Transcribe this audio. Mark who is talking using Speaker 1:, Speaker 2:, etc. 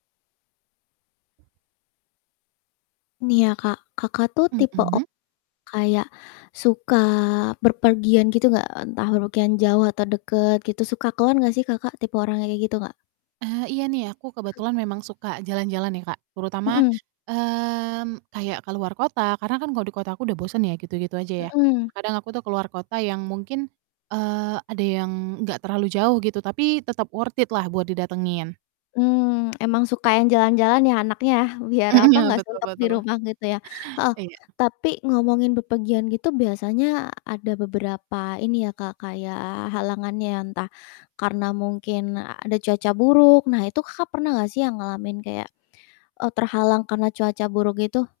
Speaker 1: Nih ya Kak, Kakak tuh tipe o
Speaker 2: Mhm.
Speaker 1: kayak suka berpergian gitu enggak? Entah bepergian jauh atau deket gitu, suka keluar enggak sih Kakak, tipe orang kayak gitu gak?
Speaker 2: Eh, iya nih aku
Speaker 1: Mmm.
Speaker 2: kebetulan memang suka jalan-jalan ya Kak terutama,
Speaker 1: Mhm.
Speaker 2: mmm, kayak keluar kota, karena kan kalau di kota aku udah bosen ya gitu-gitu aja ya.
Speaker 1: Mhm.
Speaker 2: Kadang aku tuh keluar kota yang mungkin, eee, ada yang gak terlalu jauh gitu, tapi tetep worth it-lah buat didatengin.
Speaker 1: Mmm, emang suka yang jalan-jalan ya anaknya, biar
Speaker 2: Mhm,
Speaker 1: apa,
Speaker 2: ya
Speaker 1: gak
Speaker 2: betul
Speaker 1: suntuk di
Speaker 2: betul.
Speaker 1: rumah gitu ya, heeh.
Speaker 2: Iya.
Speaker 1: Tapi ngomongin bepergian gitu biasanya ada beberapa ini ya Kak, kayak halangannya ya, entah karena mungkin ada cuaca buruk. Nah itu Kakak pernah enggak sih yang ngalamin kayak, eee, terhalang karena cuaca buruk itu?